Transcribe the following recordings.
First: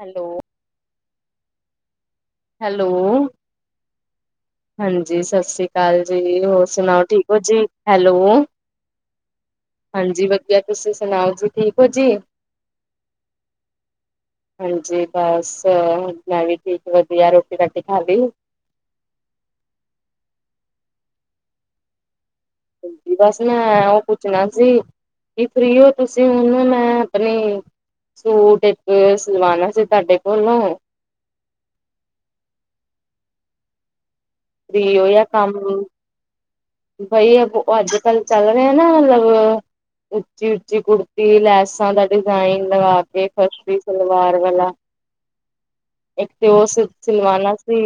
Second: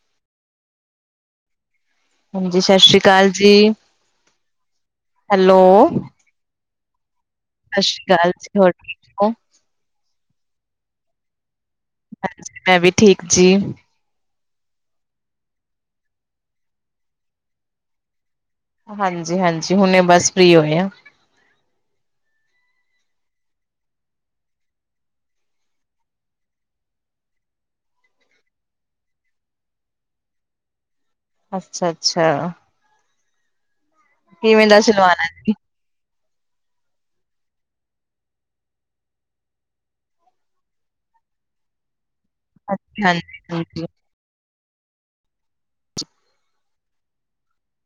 Hello. ਹਾਂਜੀ, ਸਤਿ hello, ਸ੍ਰੀ ਅਕਾਲ ਜੀ। ਹਾਂਜੀ ਹੈਲੋ, ਸਸ਼੍ਰੀ ਕਾਲ ਸਤਿ ਜੀ, ਹੋਰ ਸੁਣਾਓ? ਠੀਕ। ਜੀ, ਸ੍ਰੀ ਹੈਲੋ। ਅਕਾਲ ਜੀ। ਹੋਰ ਠੀਕ ਹੋ? ਹਾਂਜੀ ਵਧੀਆ, ਤੁਸੀਂ ਸੁਣਾਓ ਜੀ? ਠੀਕ ਹੋ ਜੀ। ਮੈਂ ਵੀ ਠੀਕ ਜੀ। ਹਾਂਜੀ ਬਸ, ਮੈਂ ਵੀ ਠੀਕ ਵਧੀਆ ਰੋਟੀ-ਰਾਟੀ ਖਾਲੀ। ਹਾਂਜੀ-ਹਾਂਜੀ ਹੁਣੇ ਬਸ ਫ੍ਰੀ ਹੋਏ ਆ। ਬਸ ਮੈਂ ਉਹ ਪੁੱਛਣਾ ਸੀ। ਕੀ ਫ੍ਰੀ ਤੁਸੀਂ ਹੁਣ ਮੈਂ ਆਪਣੀ ਸੂਟ ਇੱਕ ਸਿਲਵਾਨਣਾ ਸੀ ਤੁਹਾਡੇ ਕੋਲੋਂ। ਅੱਛਾ-ਅੱਛਾ। ਦਾ ਫ੍ਰੀ ਓ ਜਾਂ ਸਿਲਵਾਣਾ ਕੰਮ ਬਈ ਅ ਅੱਜ-ਕੱਲ੍ਹ ਚੱਲ ਰਿਹਾ ਨਾ ਮਤਲਬ ਉੱਚੀ-ਉੱਚੀ ਕੁੜਤੀ ਲੈਸਾਂ ਦਾ ਡਿਜ਼ਾਇਨ ਲਵਾ ਜੀ? ਕੇ ਹਾਂਜੀ, ਫਰਸੀ ਹਾਂਜੀ ਸਲਵਾਰ ਵਾਲਾ। ਇੱਕ ਤੇ ਉਹ ਸ ਸਿਲਵਾਾਨਣਾ ਸੀ,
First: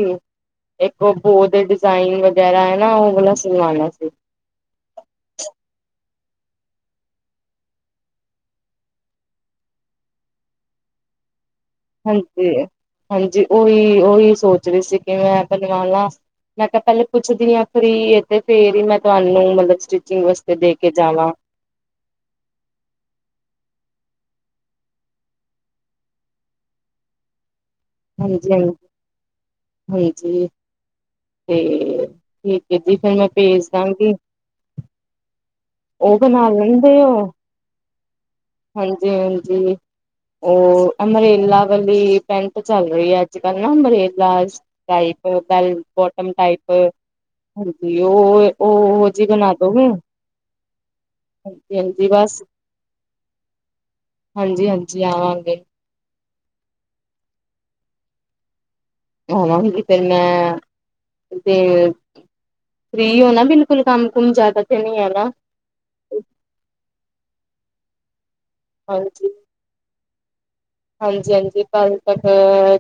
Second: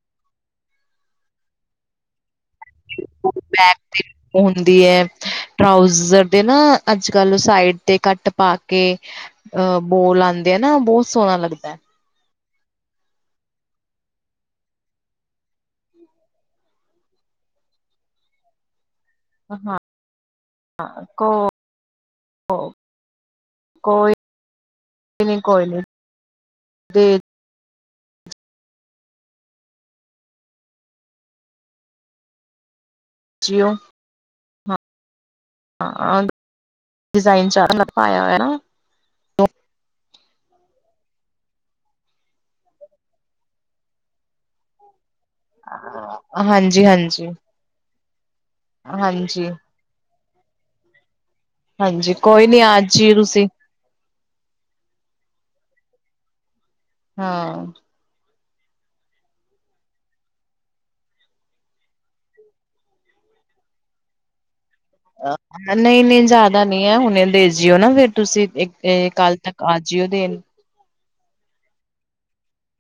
ਇੱਕ ਉਹ ਬੋ ਦੇ ਡਿਜ਼ਾਇਨ ਵਗੈਰਾ ਹੈ ਨਾ। ਬੈਕ ਨਾ-ਨਾ। ਹੁੰਦੀ ਹੈ, ਟਰਾਊਜ਼ਰ ਦੇ ਨਾ ਅੱਜ-ਕੱਲ੍ਹ ਸਾਈਡ ਤੇ ਕੱਟ ਪਾ ਕੇ ਅਹ ਬੋਲ ਆਉਂਦੇ ਆ ਨਾ ਬਹੁਤ ਸੋਹਣਾ ਲੱਗਦਾ। ਹਾਂਜੀ, ਹਾਂਜੀ ਓਹੀ, ਓਹੀ ਸੋਚ ਰਹੀ ਸੀ, ਕਿ ਮੈਂ ਬਣਵਾ ਲਾ। ਮੈਂ ਕਿਹਾ ਪਹਿਲੇ ਪੁੱਛਦੀ ਹਾਂ ਫ੍ਰੀ ਇਹ ਤੇ ਫੇਰ ਹੀ ਮੈਂ ਤੁਹਾਨੂੰ ਹਾਂ, ਮਤਲਬ ਸਟਿਚਿੰਗ ਵਾਸਤੇ ਦੇ ਕੇ ਜਾਵਾਂ। ਹਾਂ। ਕੋਈ ਨਹੀਂ, ਕੋਈ ਨੀ, ਦੇ ਹਾਂਜੀ, ਹਾਂਜੀ। 'ਤੇ, ਠੀਕ ਹੈ ਜੀ, ਫਿਰ ਮੈਂ ਭੇਜ ਜੀਓ। ਦਾਂਗੀ। ਉਹ ਹਾਂ, ਬਣਾ ਡਜ਼ਾਈਨ ਸਾਰਾ ਪਾਇਆ ਹੋਇਆ। ਹਾਂਜੀ-ਹਾਂਜੀ। ਉਹ ਅੰਮਰੇਲਾ ਵਾਲੀ ਪੈਂਟ ਚੱਲ ਰਹੀ ਆ ਅੱਜ ਕੱਲ੍ਹ ਨਾ umbrella type bell bottom type ਹਾਂਜੀ, ਹਾਂਜੀ, ਹਾਂਜੀ ਉਹ, ਉਹ ਜੀ ਹਾਂਜੀ। ਬਣਾ ਦੋਗੇ? ਹਾਂਜੀ ਕੋਈ ਨੀ ਆ ਜੀਓ ਤੁਸੀਂ। ਹਾਂਜੀ- ਹਾਂਜੀ ਆਵਾਂਗੇ। ਹਾਂ। ਆਵਾਂਗੀ ਜੀ ਤੇ ਮੈਂ ਫਰੀ ਹੋ ਨਾ ਬਿਲਕੁਲ ਕੰਮ ਕੁਮ ਜ਼ਿਆਦਾ ਤੇ ਨੀ ਹੈ। ਨਾ ਨਹੀਂ- ਨਹੀਂ ਜ਼ਿਆਦਾ ਨੀ ਹੈ ਹੁਣ ਦੇਜੀਓ ਨਾ ਫੇ਼ਰ ਤੁਸੀਂ ਹਾਂਜੀ ਕੱਲ੍ਹ ਤੱਕ। ਆ ਜੀਓ ਦੇਣ। ਹਾਂਜੀ- ਹਾਂਜੀ ਕੱਲ੍ਹ ਤੱਕ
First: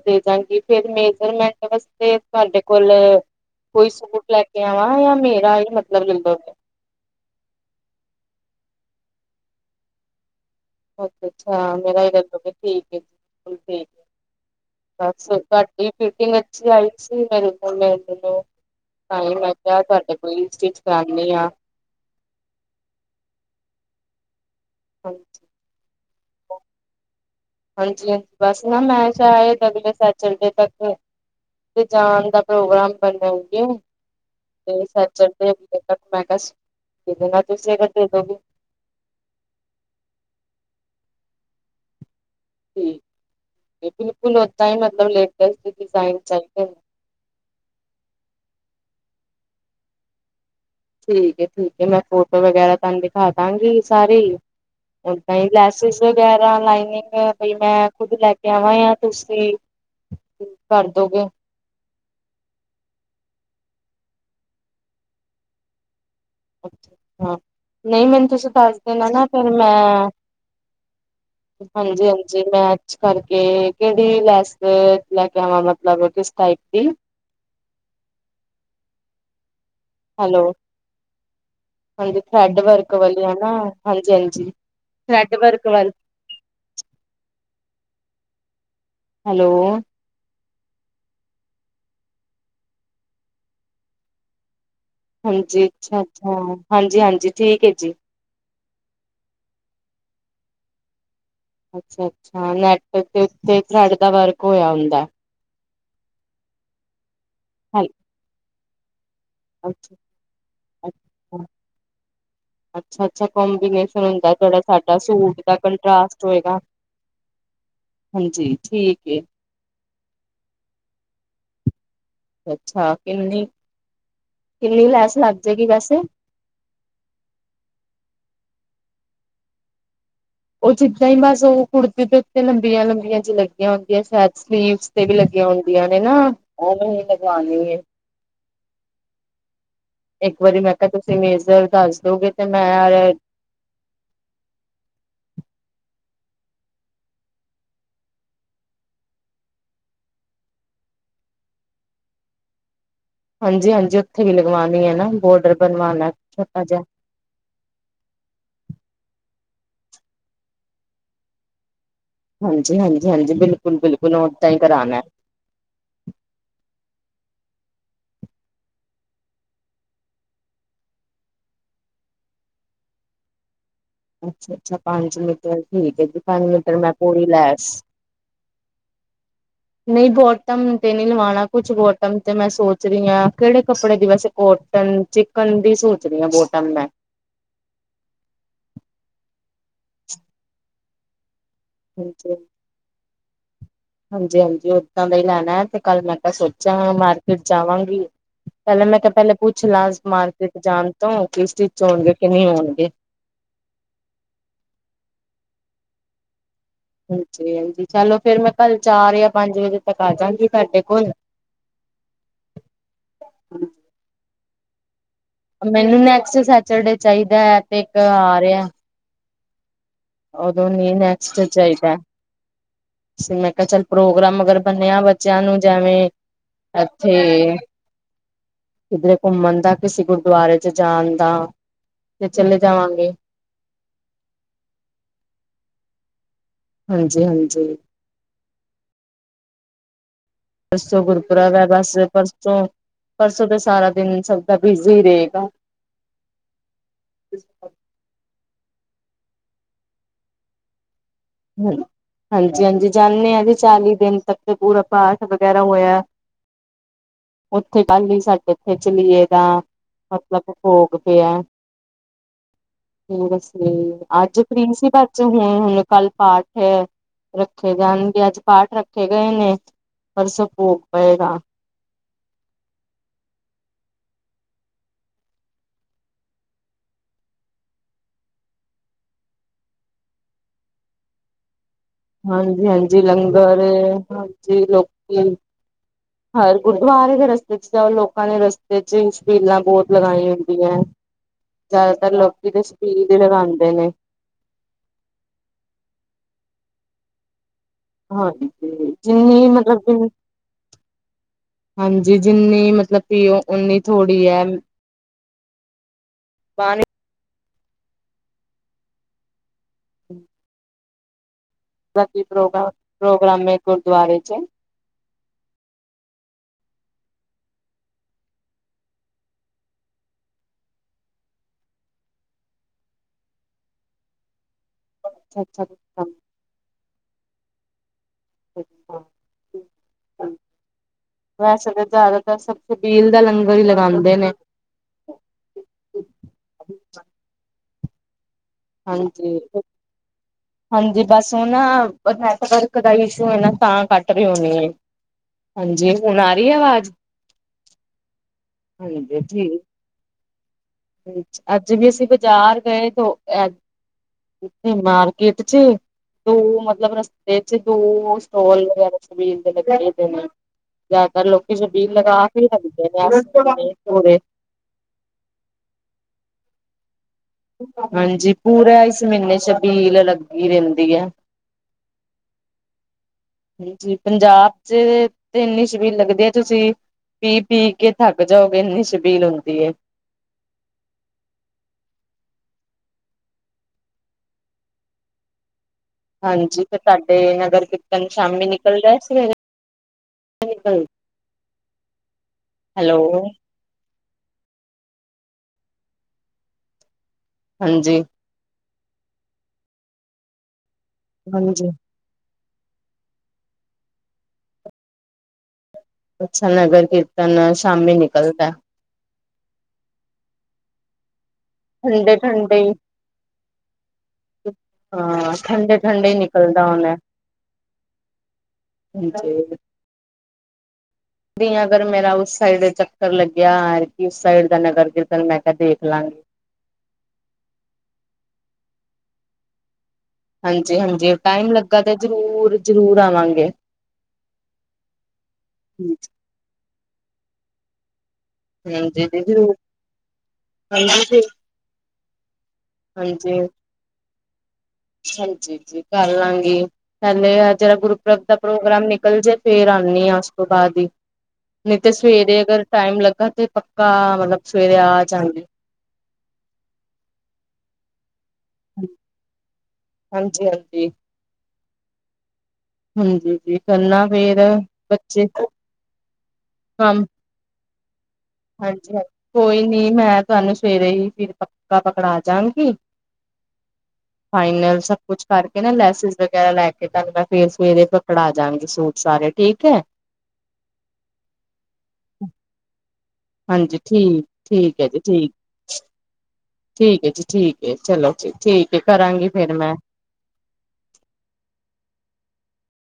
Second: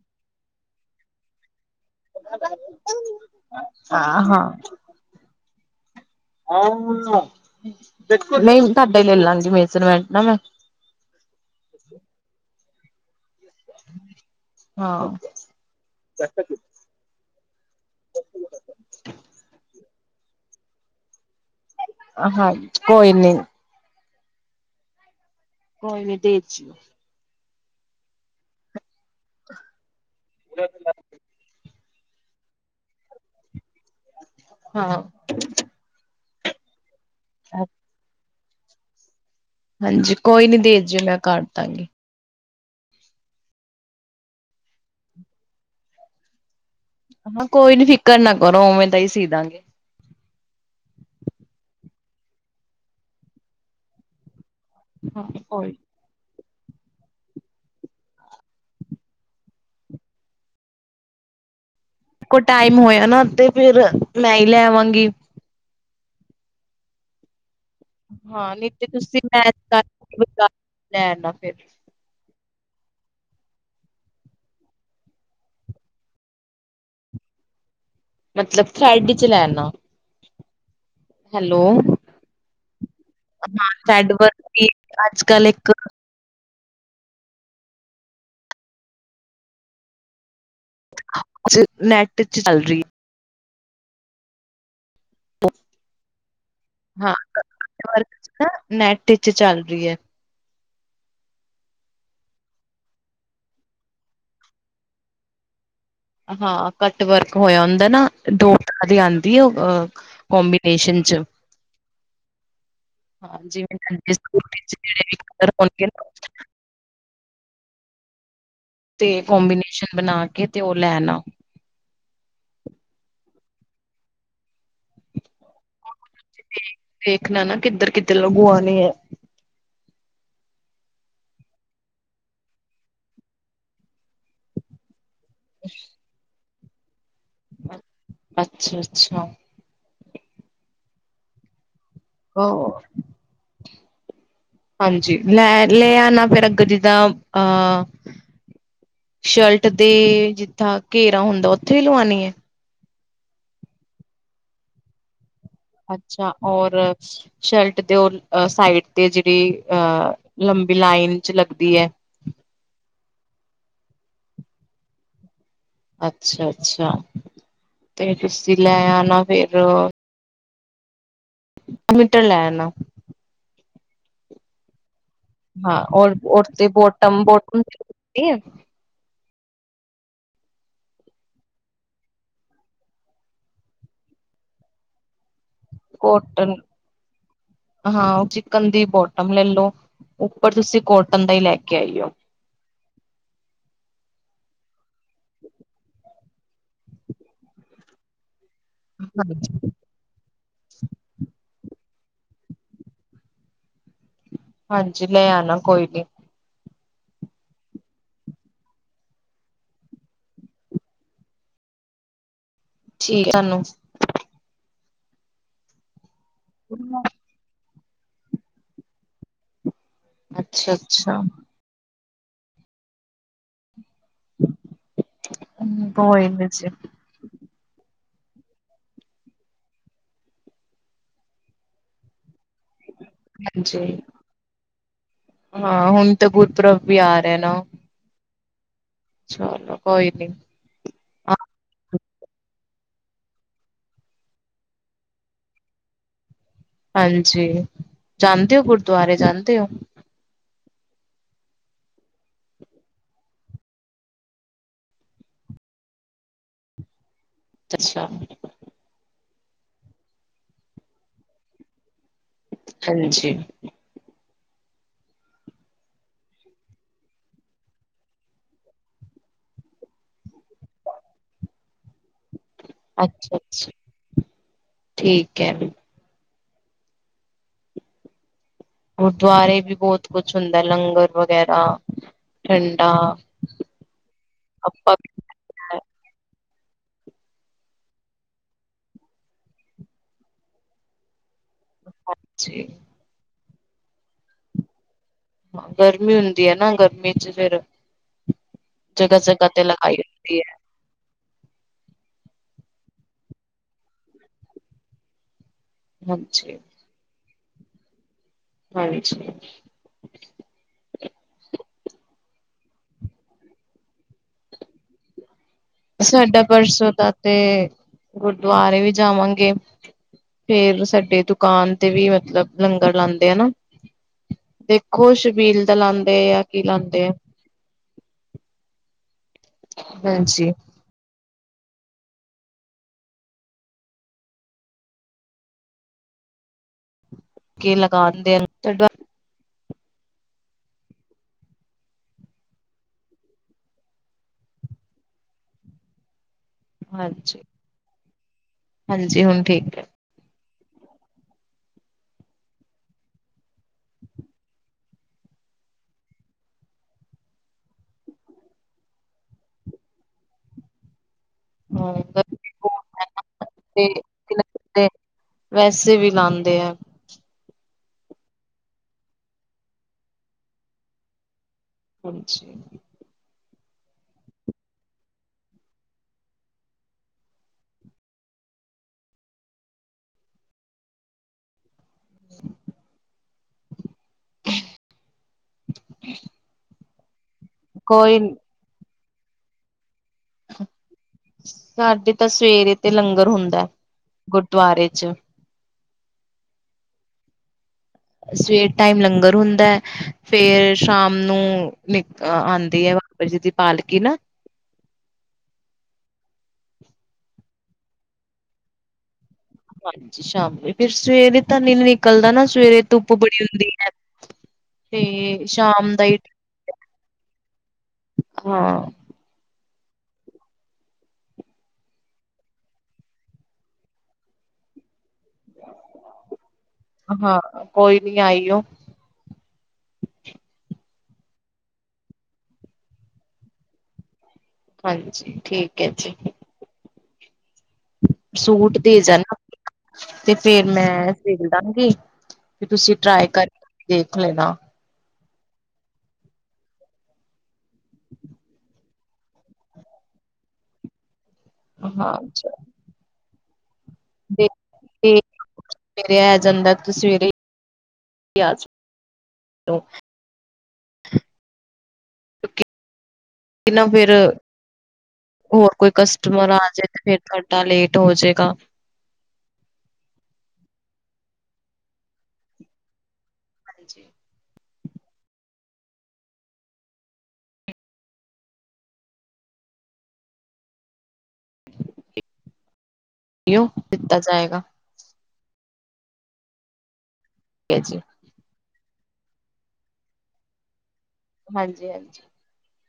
ਦੇਜਾਂਗੀ ਫ਼ਿਰ ਮੇਜਰਮੈਂਟ ਬਸ ਤੇ ਤੁਹਾਡੇ ਕੋਲ ਕੋਈ ਸੂਟ ਹਾਂ ਲੈ ਹਾਂ ਕੇ ਆਵਾਂ ਜਾਂ ਮੇਰਾ ਈ ਮਤਲਬ ਲੈਲੋ ਆਓ ਨਾ ਦੇਖੋਂ, ਨਹੀਂ ਤੁਹਾਡਾ ਹੀ ਲੈ ਲਾਂਗੀ ਮੇਜਰਮੈਂਟ ਨਾ ਮੈਂ। ਅੱਛਾ ਅੱਛਾ ਮੇਰਾ ਇਹ ਠੀਕ ਹੈ ਜੀ। ਬਸ ਫ਼ਰ ਭੈਣਜੀ ਫਿਟਿੰਗ ਅੱਛੀ ਹਾਂ ਆਈ। ਮੇਰੇ ਕੋਲ ਮੈਨ ਟਾਈਮ ਹੈਗਾ ਤੁਹਾਡੇ ਕੋਲ ਈ ਸਟਿਚ ਕਰਨੀ ਆ। ਆ ਹਾਂ ਕੋਈ ਨੀ ਹਜੀ ਕੋਈ ਨ੍ਹੀ ਦੇ ਜੀ ਓ ਹਾਂਜੀ ਹਾਂਜੀ ਬਸ ਮੈਂ ਨਾ ਫ਼ਾਇਦਾ ਆ ਅਗਲੇ ਸੈਂਚਡੇ ਤੱਕ ਤੇ ਜਾਣ ਦਾ ਪ੍ਰੋਗਰਾਮ ਕਰਨਗੇ ਤੇ ਹਾਂ ਸੈਂਚਡੇ ਮੈਂ ਕਿਹਾ ਦੇ ਦੇ ਤੁਸੀਂ [unintelligible] ਹਾਂਜੀ ਕੋਈ ਨੀ ਦੇ ਜੀ ਓ ਮੈਂ ਕਰ ਦਾਂਗੀ। ਠੀਕ ਤੇ ਬਿਲਕੁਲ ਓਦਾ ਹੀ ਮਤਲਬ ਲੇਟੈਸਟ ਡਿਜ਼ਾਈਨ ਚਾਹੀਦੇ ਨੇ। ਹਾਂ ਕੋਈ ਨੀ ਫ਼ਿਕਰ ਨਾ ਕਰੋ ਉਵੇਂ ਤਾਂ ਹੀ ਸੀ ਦਾਂਗੀ। ਠੀਕ ਏ ਠੀਕ ਹੈ ਮੈਂ ਫੋਟੋ ਵਗੈਰਾ ਤੁਹਾਨੂੰ ਦਿਖਾ ਦਾਂਗੀ ਸਾਰੀ ਹਾਂ ਓਦਾਂ ਕੋਈ ਲੈੱਸਜ ਵਗੈਰਾ ਲਾਈਨਿੰਗ ਮੈਂ ਖੁਦ ਲੈ ਕੇ ਆਵਾਂ ਜਾਂ ਤੁਸੀਂ ਕਰ ਦੋਗੇ। ਕੋ ਟਾਈਮ ਹੋਇਆਂ ਨਾ ਤੇ ਫਿਰ ਮੈਂ ਹੀ ਲੈ ਆਵਾਂਗੀ। ਅੱਛਾ ਹਾਂ। ਨਹੀਂ ਮੈਨੂੰ ਤੁਸੀਂ ਹਾਂ ਨਹੀਂ ਦੱਸ ਤੇ ਦੇਣਾ ਤੁਸੀਂ ਨਾ ਫ਼ਿਰ ਮੈਚ ਮੈਂ ਕਰਕੇ ਬਾਜ਼ਾਰ ਲੈ ਆਣਾ ਫਿਰ ਹਾਂਜੀ - ਹਾਂਜੀ ਮੈਚ ਕਰਕੇ ਕਿਹੜੀ ਲੈਸ ਲੈ ਕੇ ਆਵਾਂ ਮਤਲਬ ਕਿਸ ਟਾਈਪ ਦੀ ਮਤਲਬ ਥੇਰਡ ਚ ਲੈਣਾ। ਹੈਲੋ ਹਾਂਜੀ ਥਰੈੱਡ ਵਰਕ ਵਾਲੀ ਹੈ ਨਾ ਹਾਂ ਥਰੈਡ ਹਾਂਜੀ ਹਾਂਜੀ ਥਰੈੱਡ ਵਰਕ ਵਾਲੀ ਹਨਾ, ਹਾਂਜੀ - ਹਾਂਜੀ, ਵੀ ਅੱਜ ਥਰੈੱਡ ਕੱਲ ਵਰਕ ਇੱਕ ਵਾਲੀ ਹੈਲੋ ਨੈੱਟ ਚ ਚੱਲ ਰਹੀ। ਹਾਂਜੀ, ਅੱਛਾ - ਅੱਛਾ ਹਾਂਜੀ - ਹਾਂਜੀ ਠੀਕ ਏ ਜੀ। ਹਾ ਨੈੱਟ ਵਿਚ ਚੱਲ ਰਹੀ ਐ। ਅੱਛਾ - ਅੱਛਾ ਨੈੱਟ ਦੇ ਉੱਤੇ ਥਰੈੱਡ ਦਾ ਵਰਕ ਹੋਇਆਂ ਹੁੰਦਾ। ਹਾਂ ਕੱਟ ਵਰਕ ਹੋਇਆਂ ਹੈਲ ਹੁੰਦਾ ਨਾ ਦੋ ਆਰੀ ਆਂਦੀ ਆ ਅਹ ਅੱਛਾ ਕੋਂਬੀਨੇਸ਼ਨ 'ਚ। ਅੱਛਾ ਅੱਛਾ ਅੱਛਾ ਕੋਂਬੀਨੇਸ਼ਨ ਹੁੰਦਾ ਜਿਹੜਾ ਸਾਡਾ ਸੂਟ ਦਾ ਕੰਟਰਾਸਟ ਹੋਏਗਾ [unintelligible] ਹਾਂਜੀ ਠੀਕ। ਤੇ ਏ ਕੰਬੀਨੇਸ਼ਨ ਬਣਾ ਕੇ ਤੇ ਉਹ ਲੈਣਾ। ਅੱਛਾ - ਅੱਛਾ ਕਿੰਨੀ, ਕਿੰਨੀ ਲੈਸ ਲੱਗ ਜੇ ਗੀ ਵੈਸੇ। ਦੇਖਣਾ ਨਾ ਕਿੱਧਰ ਕਿੱਧਰ ਲਗਵਾਣੀ ਐ। ਉਹ ਜਿੱਦਾਂ ਹੀ ਬਸ ਉਹ ਕੁੜਤੇ ਦੇ ਉੱਤੇ ਲੰਬੀਆਂ - ਲੰਬੀਆਂ ਜਿ ਲੱਗੀਆਂ ਹੁੰਦੀਆਂ ਸ਼ਾਇਦ [unintelligible] ਤੇ ਵੀ ਲੱਗੀਆਂ ਹੁੰਦੀਆਂ ਨੇ ਨਾ ਉਹ ਵਾਲੀ ਲਗਵਾਣੀ ਐ। ਅੱਛਾ-ਅੱਛਾ ਇੱਕ ਵਾਰੀ ਮੈਂ ਕਿਹਾ ਤੁਸੀਂ ਮੇਜਰ ਦੱਸ- ਦੋਗੇ ਤੇ ਦੋ। ਮੈਂ [inaudible] ਹਾਂਜੀ ਲੈ ਲੈ ਆ ਨਾ ਫਿਰ ਅੱਗਰ ਜਿੱਦਾਂ ਅਹ‌ ਸ਼ਰਟ ਦੇ ਜਿੱਥਾਂ ਘੇਰਾ ਹੁੰਦਾ ਉੱਥੇ ਵੀ ਲਵਾਉਣੀ ਐ। ਹਾਂਜੀ-ਹਾਂਜੀ ਉੱਥੇ ਵੀ ਲਗਵਾਉਣੀ ਹੈ ਨਾ ਬੋਰਡਰ ਬਣਵਾਉਣਾ ਅੱਛਾ ਛੋਟਾ ਔਰ ਜਿਹਾ ਸ਼ਰਟ ਤੇ ਉਹ ਸਾਈਡ ਤੇ ਜਿਹੜੀ ਅਹ ਲੰਬੀ ਲਾਈਨ 'ਚ' ਲੱਗਦੀ ਐ। ਹਾਂਜੀ-ਹਾਂਜੀ-ਹਾਂਜੀ ਬਿਲਕੁਲ-ਬਿਲਕੁਲ ਓਦਾਂ ਹੀ ਕਰਾਣਾ। ਅੱਛਾ-ਅੱਛਾ, ਤੇ ਤੁਸੀਂ ਲੈ ਆਣਾ ਫੇਰ। ਇੱਕ ਮੀਟਰ ਲੈ ਆਣਾ। ਅੱਛਾ-ਅੱਛਾ ਪੰਜ ਮੀਟਰ ਹਾਂ ਠੀਕ ਐ ਔਰ ਜੀ ਪੰਜ ਔਰ ਤੇ ਮੀਟਰ ਮੈਂ ਪੂਰੀ ਬੋਟਮ-ਬੋਟਮ ਲੈਸ਼। [inaudible] ਨਹੀਂ ਬੋਟਮ ਤੇ ਨਹੀਂ ਲਵਾਉਣਾ ਕੁਛ ਬੋਟਮ ਤੇ ਮੈਂ ਸੋਚ ਰਹੀ ਹਾਂ ਕਿਹੜੇ ਕੱਪੜੇ ਦੀ ਵੈਸੇ ਕੋਟਨ, ਚਿਕਨ ਦੀ ਸੋਚ ਰਹੀ ਹਾਂ ਕੋਟਨ। ਬੋਟਮ ਮੈਂ ਹਾਂ ਉਹ ਚਿਕਨ ਦੀ ਬੋਟਮ ਲੈ ਲਉ ਉੱਪਰ ਤੁਸੀਂ ਕੋਟਨ ਦਾ ਹੀ ਲੈ ਕੇ ਆਈਓ। ਹਾਂਜੀ। ਹਾਂਜੀ-ਹਾਂਜੀ ਓਦਾਂ ਦਾ ਹੀ ਲੈਣਾਂ ਤੇ ਕੱਲ ਮੈਂ ਕਿ ਸੋਚਿਆ ਮਾਰਕੀਟ ਜਾਵਾਂਗੀ। ਪਹਿਲਾਂ ਮੈਂ ਕਿਹਾ ਪਹਿਲਾਂ ਪੁੱਛ ਲ ਮਾਰਕੀਟ ਜਾਣ ਤੋਂ ਕਿਸ ਚੀਜ਼ 'ਚ' ਹੋਣਗੇ ਕਿ ਨਹੀਂ ਆਉਣਗੇ। ਹਾਂਜੀ ਲੈ ਆਣਾ ਕੋਈ ਨੀ। ਹਾਂਜੀ-ਹਾਂਜੀ ਚਲੋ ਫੇਰ ਮੈਂ ਕੱਲ ਚਾਰ ਜਾਂ ਪੰਜ ਵਜੇ ਤੱਕ ਆਜਾਗੀ ਤੁਹਾਡੇ ਕੋਲ। [inaudible] ਠੀਕ [unintelligible] ਤਾਨੂੰ ਮੈਂਨੂੰ ਨੈਕਸਟ ਸੈਚਡੇ ਤੁਹਾਨੂੰ ਚਾਹੀਦਾ ਐ ਤੇ ਇੱਕ ਆ ਰਿਹਾ। ਉਦੋਂ ਨੀ ਅੱਛਾ-ਅੱਛਾ ਨੈਕਸਟ ਚਾਹੀਦਾ, ਮੈਂ ਕਿਹਾ ਚੱਲ ਪ੍ਰੋਗਰਾਮ ਅਗਰ ਬਣਿਆ ਵਾ ਬੱਚਿਆਂ ਨੂੰ ਜਵੇਂ ਕੋਈ ਨੀ ਜੀ ਇੱਥੇ। ਕਿਧਰੇ ਘੁੰਮਣ ਦਾ ਕਿਸੇ ਗੁਰਦੁਆਰੇ 'ਚ' ਜਾਣ ਦਾ, ਤੇ ਚਲੇ ਜਾਵਾਂਗੇ। ਹਾਂਜੀ, ਹਾਂ ਹੁਣ ਤਾਂ ਗੁਰਪੂਰਬ ਵੀ ਆ ਰਿਹਾ ਨਾ। ਹਾਂਜੀ-ਹਾਂਜੀ। ਚਲੋ ਕੋਈ ਨੀ। ਪਰਸੋਂ ਗੁਰਪੂਰਬ ਐ ਬੱਸ ਪਰਸੋਂ, ਪਰਸੋਂ ਤੇ ਸਾਰਾ ਦਿਨ ਸਭ ਦਾ ਬਿਜ਼ੀ ਰਹੇਗਾ। ਹਾਂਜੀ ਜਾਂਦੇ ਓ ਗੁਰਦੁਆਰੇ ਜਾਂਦੇ ਓ? ਹ ਹਾਂਜੀ-ਹਾਂਜੀ ਜਾਣੇ ਆ ਜੀ ਚਾਲੀ ਦਿਨ ਤੱਕ ਪੂਰਾ ਪਾਠ ਵਗੈਰਾ ਹੋਇਆ। ਉੱਥੇ ਅੱਛਾ ਕੱਲ ਹੀ ਸਾਡੇ ਤੇ ਚਲੀਏ ਦਾ, ਮਤਲਬ ਭੋਗ ਪਿਆ। ਹਾਂਜੀ ਦੱਸ ਅੱਜ ਫ੍ਰੀ ਸੀ [unintelligible] ਹੁਣ-ਹੁਣ ਕੱਲ ਪਾਠ ਰੱਖੇ ਜਾਣਗੇ, ਅੱਜ ਪਾਠ ਰੱਖੇ ਗਏ ਨੇ। ਪਰਸੋ ਭੋਗ ਪਏਗਾ। ਅੱਛਾ-ਅੱਛਾ, ਠੀਕ ਐ। ਗੁਰਦੁਆਰੇ ਵੀ ਬਹੁਤ ਕੁਛ ਹੁੰਦਾ ਲੰਗਰ ਵਗੈਰਾ ਠੰਡਾ ਹਾਂਜੀ-ਹਾਂਜੀ ਲੰਗਰ ਹਾਂਜੀ ਆਪਾਂ ਲੋਕੀ ਹਰ ਗੁਰਦੁਆਰੇ ਦੇ ਰਸਤੇ 'ਚ' ਜਾਉ ਲੋਕਾਂ ਨੇ ਰਸਤੇ 'ਚ' ਸ਼ਬੀਲਾਂ ਬਹੁਤ ਲਗਾਈ ਹੁੰਦੀਆਂ। ਜ਼ਿਆਦਾਤਰ ਲੋਕੀ ਹਾਂਜੀ ਦੇ ਸ਼ਵੀਲ ਦੇ ਲਗਾਉਂਦੇ ਨੇ। ਗਰਮੀ ਹੁੰਦੀ ਐ ਨਾ ਗਰਮੀ 'ਚ ਫ਼ਿਰ ਹਾਂਜੀ, ਜਿੰਨੀ ਮਤਲਬ ਕਿ ਲਗਾਈ ਹੁੰਦੀ ਹੈ ਹਾਂਜੀ ਜਿੰਨੀ ਮਤਲਬ ਪੀਉ ਉਨੀ ਥੋੜ੍ਹੀ ਐ। ਹਾਂਜੀ। ਪਾਣੀ ਹਾਂਜੀ। ਹਮ। [unintelligible] ਪ੍ਰੋਗਰਾਮੇ ਗੁਰੂਦੁਆਰੇ 'ਚ' ਸਾਡਾ ਪਰਸੋਂ ਦਾ ਤੇ, ਗੁਰਦੁਆਰੇ ਵੀ ਜਾਵਾਂਗੇ। ਫੇਰ ਸਾਡੇ ਦੁਕਾਨ ਤੇ ਵੀ ਮਤਲਬ ਲੰਗਰ ਲਾਉਂਦੇ ਆ ਨਾ। ਦੇਖੋ ਅੱਛਾ ਸ਼ਬੀਲ ਦਾ ਅੱਛਾ ਲਾਉਂਦੇ ਜਾਂ ਕੀ ਲਾਉਂਦੇ ਆ। ਅੱਛਾ। ਵੈਨਸੀ। ਵੈਸੇ ਤਾਂ ਜ਼ਿਆਦਾਤਰ ਸਭ ਛਬੀਲ ਦਾ ਲੰਗਰ ਹੀ ਲਗਾਉਂਦੇ ਨੇ। ਕੇ ਲਗਾਉਂਦੇ ਆ। [unintelligible] ਹਾਂਜੀ ਬਸ ਉਹ ਨਾ, ਨੈਟਵਰਕ ਦਾ ਇਸ਼ੂ ਹੈ ਨਾ ਤਾਂ ਕੱਟ ਰਹੇ ਹੋਣੀ। ਹਾਂਜੀ ਹੁਣ ਆ ਰਹੀ ਆਵਾਜ਼, ਹਾਂਜੀ ਹਾਂਜੀ ਠੀਕ। ਅ ਅੱਜ ਵੀ ਅਸੀਂ ਬਾਜ਼ਾਰ ਗਏ ਤੋਂ ਮਾਰਕਿਟ 'ਚ ਦੋ ਮਤਲਬ ਰਸਤੇ 'ਚ ਦੋ ਸਟੋਲ ਵਗੈਰਾ ਸਵੀਲ ਦੇ ਲਗਾਏ ਹੋਏ ਨੇ। ਜ਼ਿਆਦਾਤਰ ਲੋਕੀ ਛਬੀਲ ਹਾਂ। ਲਗਾ ਕੇ ਲੱਗਦੇ ਨੇ, [unintelligible] ਤੇ, ਵੈਸੇ ਵੀ ਲਾਉਂਦੇ ਆ। ਹਾਂਜੀ ਪੂਰਾ ਇਸ ਮਹੀਨੇ ਛਬੀਲ ਲੱਗੀ ਰਹਿੰਦੀ ਹੈ। ਹਾਂਜੀ। ਜੀ ਪੰਜਾਬ ਚ ਤੇ ਇੰਨੀ ਸ਼ਬੀਰ ਲੱਗਦੀ ਹੈ, ਤੁਸੀਂ? ਪੀ-ਪੀ ਕੇ ਥੱਕ ਜਾਓਗੇ ਇੰਨੀ ਸ਼ਬੀਲ ਹੁੰਦੀ ਏ। ਹਾਂਜੀ ਤੇ ਤੁਹਾਡੇ ਨਗਰ ਕੀਰਤਨ ਕੋਈ ਨੀ ਸ਼ਾਮੀ ਨਿਕਲ ਰਿਹਾ ਸੀਗਾ। ਸਾਡੇ ਤਾਂ ਸਵੇਰੇ ਤੇ ਹੈਲੋ ਲੰਗਰ ਹੁੰਦਾ ਗੁਰਦੁਆਰੇ 'ਚ। ਹਾਂਜੀ। ਸਵੇਰ ਟਾਈਮ ਲੰਗਰ ਹੁੰਦਾ, ਫੇਰ ਸ਼ਾਮ ਨੂੰ ਹਾਂਜੀ ਨਿਕ ਆਉਂਦੀ ਹੈ ਬਾਬਾ ਜੀ ਦੀ ਪਾਲਕੀ। ਅੱਛਾ ਨਗਰ ਕੀਰਤਨ ਸ਼ਾਮੇ ਨਿਕਲਦਾ। ਹਾਂਜੀ ਸ਼ਾਮ ਫਿਰ ਸਵੇਰੇ ਤਾਂ ਨੀ ਨਿਕਲਦਾ ਨਾ ਸਵੇਰੇ ਧੁੱਪ ਬੜੀ ਹੁੰਦੀ ਹੈ। ਹਾਂ ਤੇ ਸ਼ਾਮ ਦਾ ਠੰਡੇ-ਠੰਡੇ ਹੀ ਨਿਕਲਦਾ ਹੁੰਦਾ। ਹਾਂ। ਹਠਕ। [unintelligible] ਅਗਰ ਮੇਰਾ ਉਸ ਸਾਈਡ ਚੱਕਰ ਲੱਗਿਆ ਕਿ ਉਸ ਸਾਈਡ ਦਾ ਨਗਰ ਕੀਰਤਨ ਮੈਂ ਕਿਹਾ ਦੇਖ ਲਾਂਗੀ। ਹਾਂ ਕੋਈ ਨੀ ਆਈਓ। ਹਾਂਜੀ-ਹਾਂਜੀ ਟਾਈਮ ਲੱਗਾ ਤਾਂ ਜ਼ਰੂਰ- ਜ਼ਰੂਰ ਆਵਾਂਗੇ। ਹਾਂਜੀ ਠੀਕ ਹੈ ਜੀ। ਸੂਟ ਦੇ ਹਾਂਜੀ ਜੀ ਜਾਣਾ, ਜ਼ਰੂਰ ਤੇ ਫੇਰ ਹਾਂਜੀ ਮੈਂ ਜੀ ਸ ਲਾਘੀ, ਤੇ ਤੁਸੀਂ ਟਰਾਈ ਹਾਂਜੀ ਕਰਕੇ ਦੇਖ ਲੈਣਾ ਹਾਂਜੀ ਜੀ ਕਰ ਲਾਂਗੇ। ਪਹਿਲੇ ਜਿਹੜਾ ਗੁਰਪ੍ਰਬ ਦਾ ਪ੍ਰੋਗਰਾਮ ਨਿਕਲ ਜੇ ਫੇਰ ਆਉਂਦੀ ਹਾਂ ਉਸ ਤੋਂ ਬਾਅਦ। ਨਹੀਂ ਤੇ ਹਾਂ ਸਵੇਰੇ ਅਗਰ ਟਾਈਮ ਲੱਗਾ ਤੇ ਪੱਕਾ ਮਤਲਬ ਤੇ ਸਵੇਰੇ ਆ ਜਾਂਗੇ। ਸਵੇਰੇ ਆ ਜਾਂਦਾ ਤੁਸੀ ਸਵੇਰੇ ਹਾਂਜੀ -ਹਾਂਜੀ। ਹਾਂਜੀ ਜੀ ਨਾ ਕਰਨਾ ਫੇਰ ਬੱਚੇ ਹੋਰ ਕੋਈ ਕਸਟਮਰ ਆ ਜੇ ਤੇ ਫਿਰ ਘੰਟਾ ਲੇਟ ਹੋ ਜਏਗਾ। ਹਾਂਜੀ ਹਾਂ ਕੋਈ ਨੀ ਮੈਂ ਤੁਹਾਨੂੰ ਸਵੇਰੇ ਹੀ ਫਿਰ ਪੱਕਾ ਪਕੜਾ ਜਾਗੀ। ਹਾਂਜੀ। ਫਾਈਨਲ ਸਭ ਕੁਛ ਕਰਕੇ ਨਾ ਲੈਸਿਸ ਵਗੈਰਾ ਲੈ ਕੇ ਤ ਮੈਂ ਫੇਰ ਸਵੇਰੇ ਪਕੜਾ ਜਾਗੀ ਸੂਟ ਸਾਰੇ। ਠੀਕ ਐ ਹਾਂਜੀ, ਦਿੱਤਾ ਜਾਏਗਾ ਠੀਕ-ਠੀਕ ਐ ਜੀ ਠੀਕ ਠੀਕ ਐ ਜੀ, ਠੀਕ ਚਲੋ ਜੀ, ਠੀਕ ਕਰਾਂਗੇ ਫਿਰ ਮੈਂ ਹਾਂਜੀ-ਹਾਂਜੀ।